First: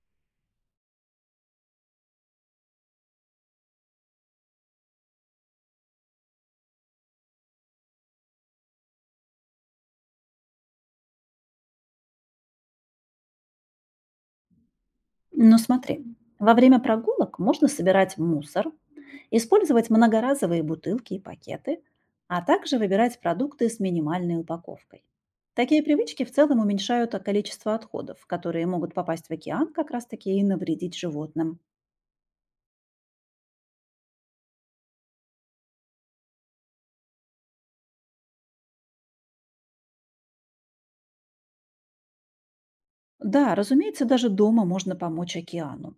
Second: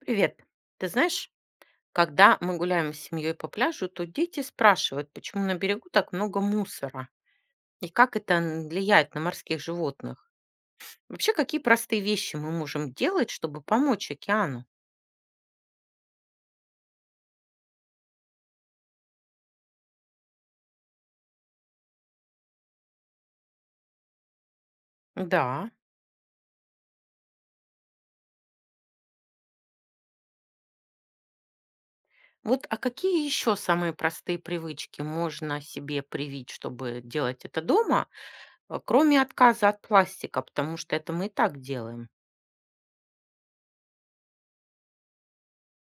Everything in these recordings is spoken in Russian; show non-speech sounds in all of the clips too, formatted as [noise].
Привет. Ты знаешь, когда мы гуляем с семьей по пляжу, то дети спрашивают, почему на берегу так много мусора и как это влияет на морских животных. Вообще, какие простые вещи мы можем делать, чтобы помочь океану? Ну смотри, во время прогулок можно собирать мусор, использовать многоразовые бутылки и пакеты, а также выбирать продукты с минимальной упаковкой. Да. Такие привычки в целом уменьшают количество отходов, которые могут попасть в океан как раз-таки и навредить животным. Вот, а какие еще самые простые привычки можно себе привить, чтобы делать это дома, а, кроме отказа от пластика, потому что это мы и так делаем? Да, разумеется, даже дома можно помочь океану.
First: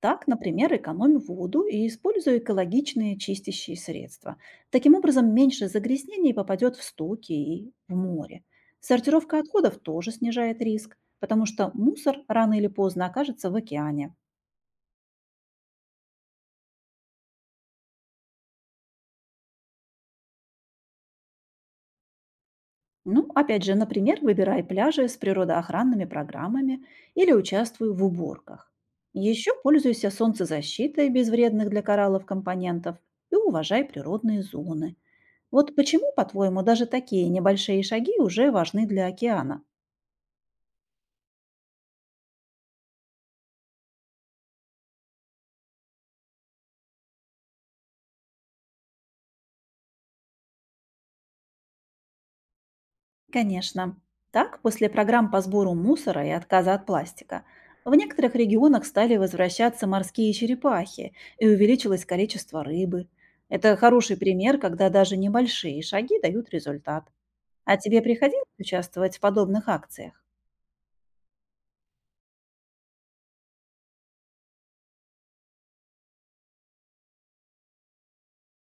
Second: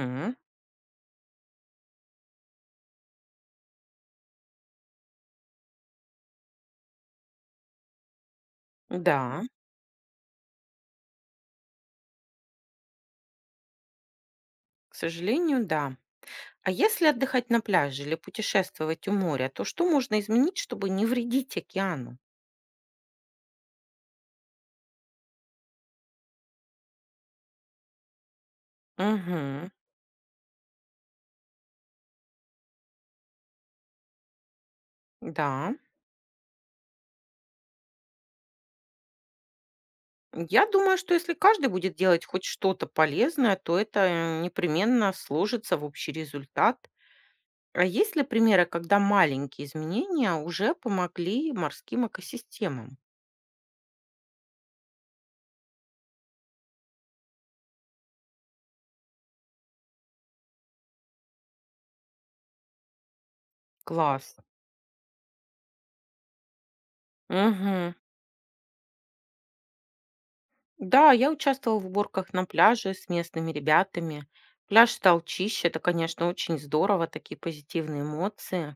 Так, например, экономь воду и используй экологичные чистящие средства. Таким образом, меньше загрязнений попадет в стоки и в море. Сортировка Да, отходов тоже снижает риск, потому что мусор рано или поздно окажется в океане. к сожалению, да. А если отдыхать на пляже или путешествовать у моря, то что можно изменить, чтобы не вредить океану? Ну, опять же, например, выбирай пляжи с природоохранными программами или участвуй в уборках. Еще Угу, пользуйся солнцезащитой без вредных для кораллов компонентов и уважай природные зоны. да. Вот почему, по-твоему, даже такие небольшие шаги уже важны для океана? Я думаю, что если каждый будет делать хоть что-то полезное, то это непременно сложится в общий результат. А есть ли примеры, когда маленькие изменения уже помогли морским экосистемам? Конечно. Так, после программ по сбору мусора и отказа от пластика, в некоторых регионах стали возвращаться морские черепахи, и увеличилось количество рыбы. Это хороший Класс. пример, когда даже небольшие шаги дают результат. А Угу. тебе приходилось участвовать в подобных акциях? Да, я участвовала в уборках на пляже с местными ребятами. Пляж стал чище, это, конечно, очень здорово, такие позитивные эмоции.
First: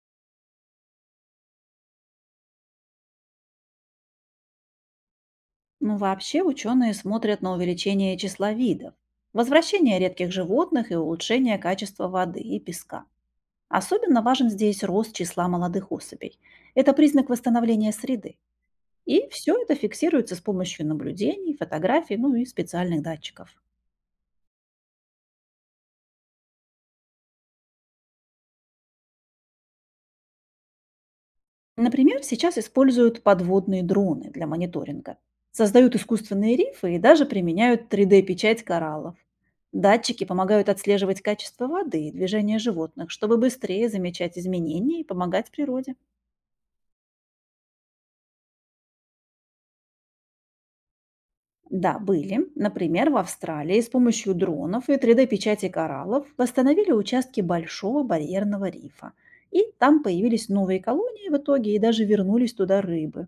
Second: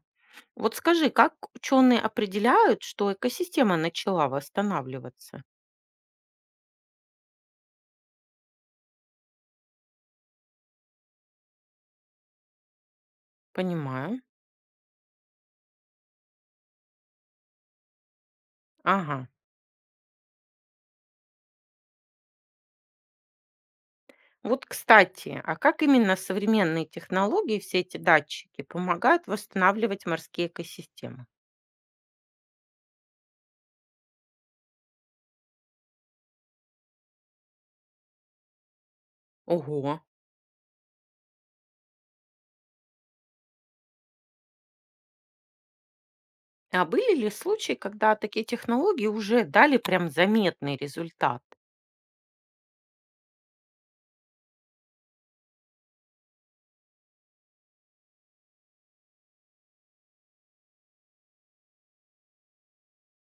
Вот скажи, как ученые определяют, что экосистема начала восстанавливаться? Ну, вообще ученые смотрят на увеличение числа видов, возвращение редких животных и улучшение качества воды и песка. Понимаю. Особенно важен здесь рост числа молодых особей. Это признак восстановления среды. Ага. И все это фиксируется с помощью наблюдений, фотографий, ну и специальных датчиков. Вот, кстати, а как именно современные технологии, все эти датчики, помогают восстанавливать морские экосистемы? Например, сейчас используют подводные дроны для мониторинга. Создают искусственные рифы и даже применяют 3D-печать кораллов. Ого. Датчики помогают отслеживать качество воды и движение животных, чтобы быстрее замечать изменения и помогать природе. А были ли случаи, когда такие технологии уже дали прям заметный результат? Да, были. Например, в Австралии с помощью дронов и 3D-печати кораллов восстановили участки большого барьерного рифа. И там появились новые колонии в итоге, и даже вернулись туда рыбы.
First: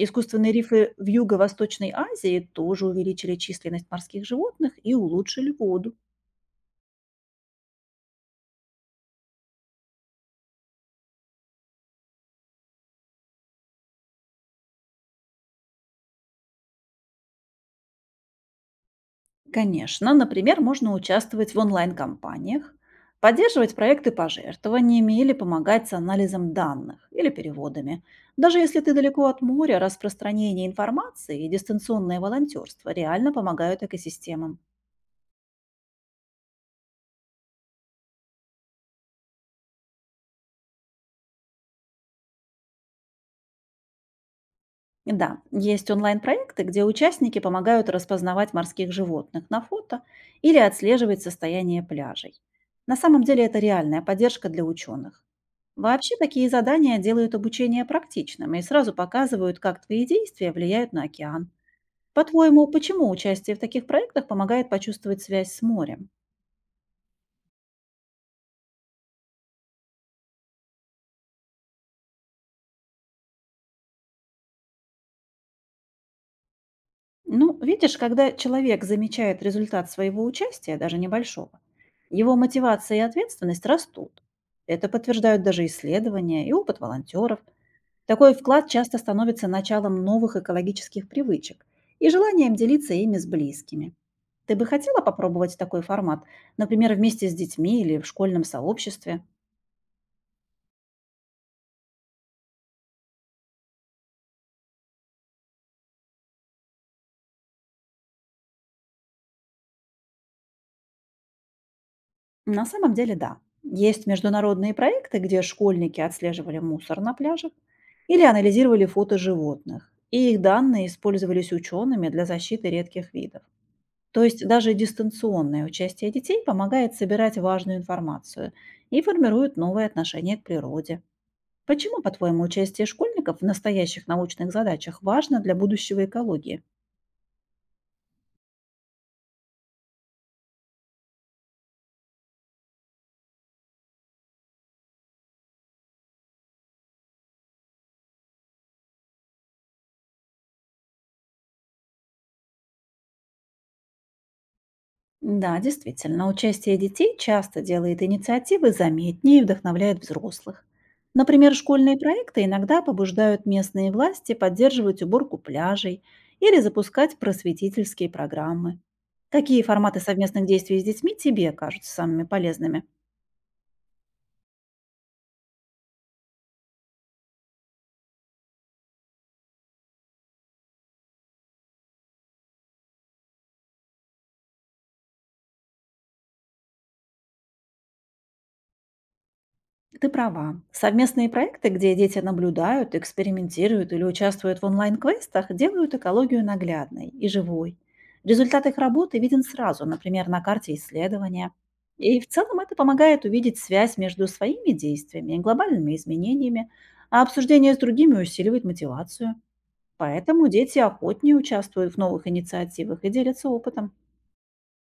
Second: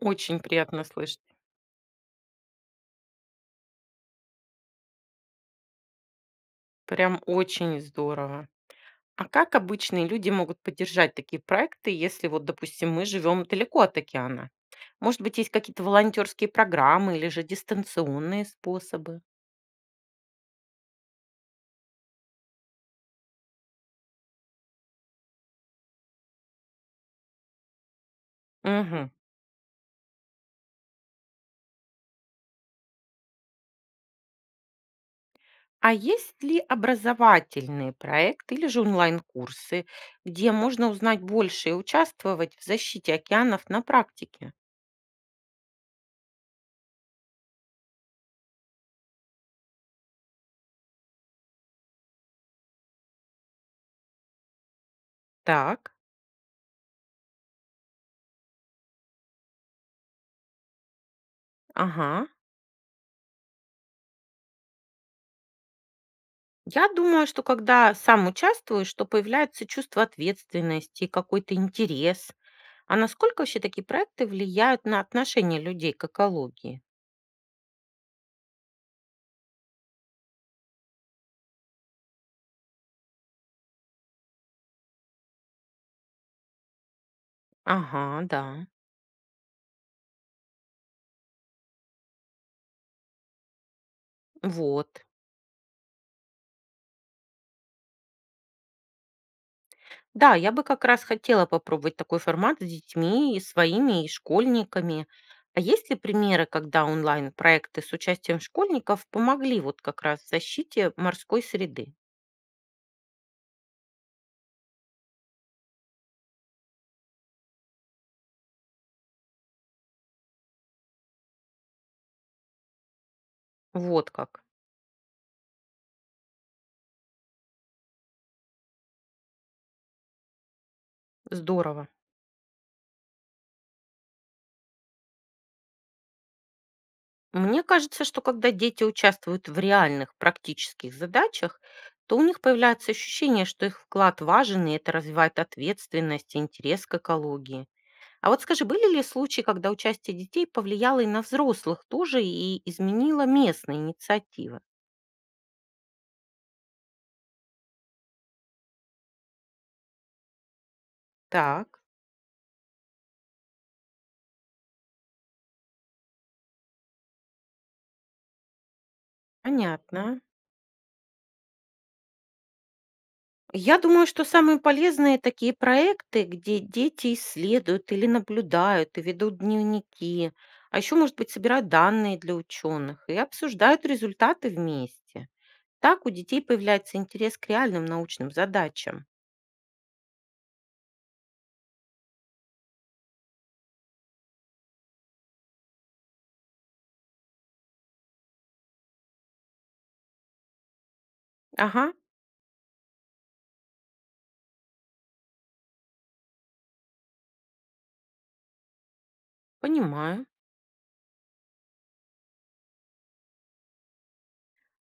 Очень приятно рифы в слышать. Юго-Восточной Азии тоже увеличили численность морских животных и улучшили воду. Прям очень здорово. А как обычные люди могут поддержать такие проекты, если вот, допустим, мы живем далеко от океана? Может быть, есть какие-то волонтерские программы или же дистанционные способы? Конечно, например, можно участвовать в онлайн-компаниях, поддерживать проекты пожертвованиями или помогать с анализом данных или переводами. Даже если ты Мгм. далеко от моря, распространение информации и дистанционное волонтерство реально помогают экосистемам. А есть ли образовательные проекты или же онлайн-курсы, где можно узнать больше и участвовать в защите океанов на практике? Да, есть онлайн-проекты, где участники помогают распознавать морских животных на фото или отслеживать состояние пляжей. На самом деле это реальная поддержка для ученых. Так, Вообще такие задания делают обучение практичным и сразу показывают, как твои действия влияют на океан. ага. По-твоему, почему участие в таких проектах помогает почувствовать связь с морем? Я думаю, что когда сам участвуешь, то появляется чувство ответственности, какой-то интерес. А насколько вообще такие проекты влияют на отношение людей к экологии? Ну, видишь, когда человек замечает результат своего участия, даже небольшого, его мотивация и ответственность растут. Это подтверждают даже исследования и опыт волонтеров. Ага, Такой да, вклад часто становится началом новых экологических привычек и желанием делиться ими с близкими. Ты бы хотела вот. попробовать такой формат, например, вместе с детьми или в школьном сообществе? Да, я бы как раз хотела попробовать такой формат с детьми, и своими, и школьниками. А есть ли примеры, когда онлайн-проекты с участием школьников помогли вот как раз в защите морской среды? На самом деле, да. Есть международные проекты, где школьники отслеживали мусор на пляжах или анализировали фото животных, и их данные использовались учеными для защиты редких видов. Вот То как. есть даже дистанционное участие детей помогает собирать важную информацию и формирует новые отношения к природе. Здорово. Почему, по-твоему, участие школьников в настоящих научных задачах важно для будущего экологии? Мне кажется, что когда дети участвуют в реальных практических задачах, то у них появляется ощущение, что их вклад важен, и это развивает ответственность и интерес к экологии. А вот скажи, были ли случаи, когда участие детей повлияло и на взрослых тоже и изменило местные инициативы? Да, действительно, участие детей часто делает инициативы заметнее и вдохновляет взрослых. Например, Так, школьные проекты иногда побуждают местные власти поддерживать уборку пляжей или запускать просветительские программы. Какие форматы понятно. совместных действий с детьми тебе кажутся самыми полезными? Я думаю, что самые полезные такие проекты, где дети исследуют или наблюдают, и ведут дневники, а еще, может быть, собирают данные для ученых и обсуждают результаты вместе. Так у детей появляется интерес к реальным научным задачам. Ты права. Совместные проекты, где дети наблюдают, экспериментируют или участвуют в онлайн-квестах, делают экологию наглядной и живой. Результат их работы виден сразу, например, на карте исследования. Ага, И в целом это помогает увидеть связь между своими действиями и глобальными изменениями, а обсуждение с другими усиливает мотивацию. понимаю. Поэтому дети охотнее участвуют в новых инициативах и делятся опытом.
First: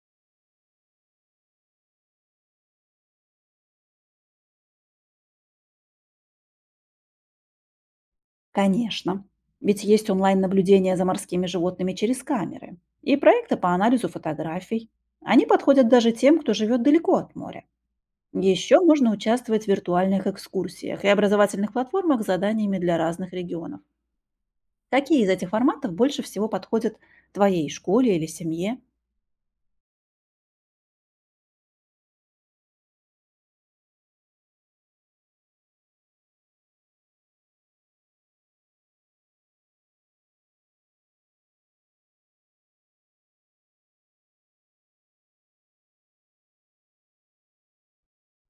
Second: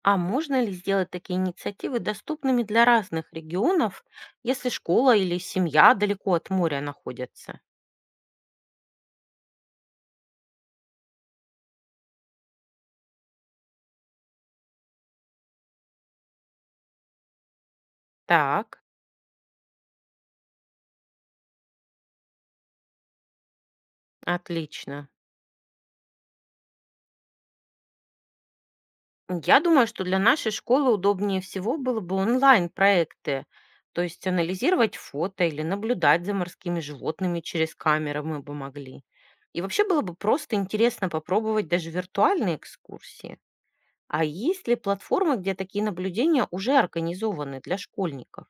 А можно ли сделать такие инициативы доступными для разных регионов, если школа или семья далеко от моря находятся? Конечно. Ведь есть онлайн-наблюдение за морскими животными через камеры и проекты по анализу фотографий. Они подходят даже тем, кто живет далеко от моря. Еще Так, можно участвовать в виртуальных экскурсиях и образовательных платформах с заданиями для разных регионов. отлично. Какие из этих форматов больше всего подходят твоей школе или семье? Я думаю, что для нашей школы удобнее всего было бы онлайн-проекты, то есть анализировать фото или наблюдать за морскими животными через камеры мы бы могли. И вообще было бы просто интересно попробовать даже виртуальные экскурсии. А есть ли платформы, где такие наблюдения уже организованы для школьников?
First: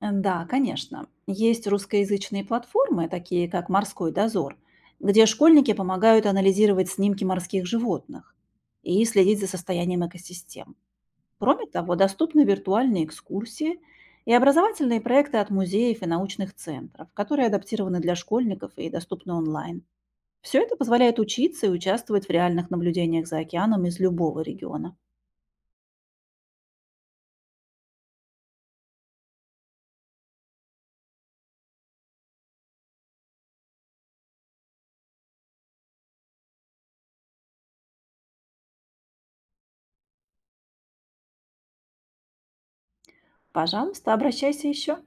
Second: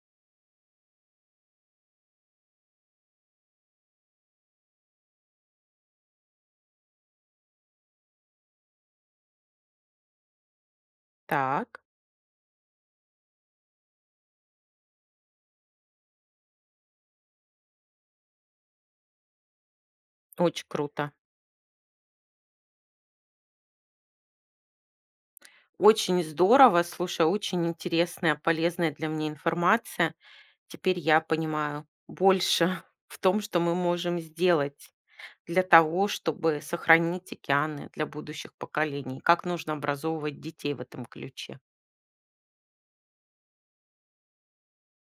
Да, конечно. Есть русскоязычные платформы, такие как «Морской дозор», где школьники помогают анализировать снимки морских животных и следить за состоянием экосистем. Кроме Так, того, доступны виртуальные экскурсии и образовательные проекты от музеев и научных центров, которые адаптированы для школьников и доступны онлайн. Все очень это круто. позволяет учиться и участвовать в реальных наблюдениях за океаном из любого региона. Очень здорово, слушай, очень интересная, полезная для меня информация. Теперь я понимаю больше [laughs] в том, что мы можем сделать для того, чтобы сохранить океаны для будущих поколений. Как нужно образовывать детей в этом ключе. Пожалуйста, обращайся еще.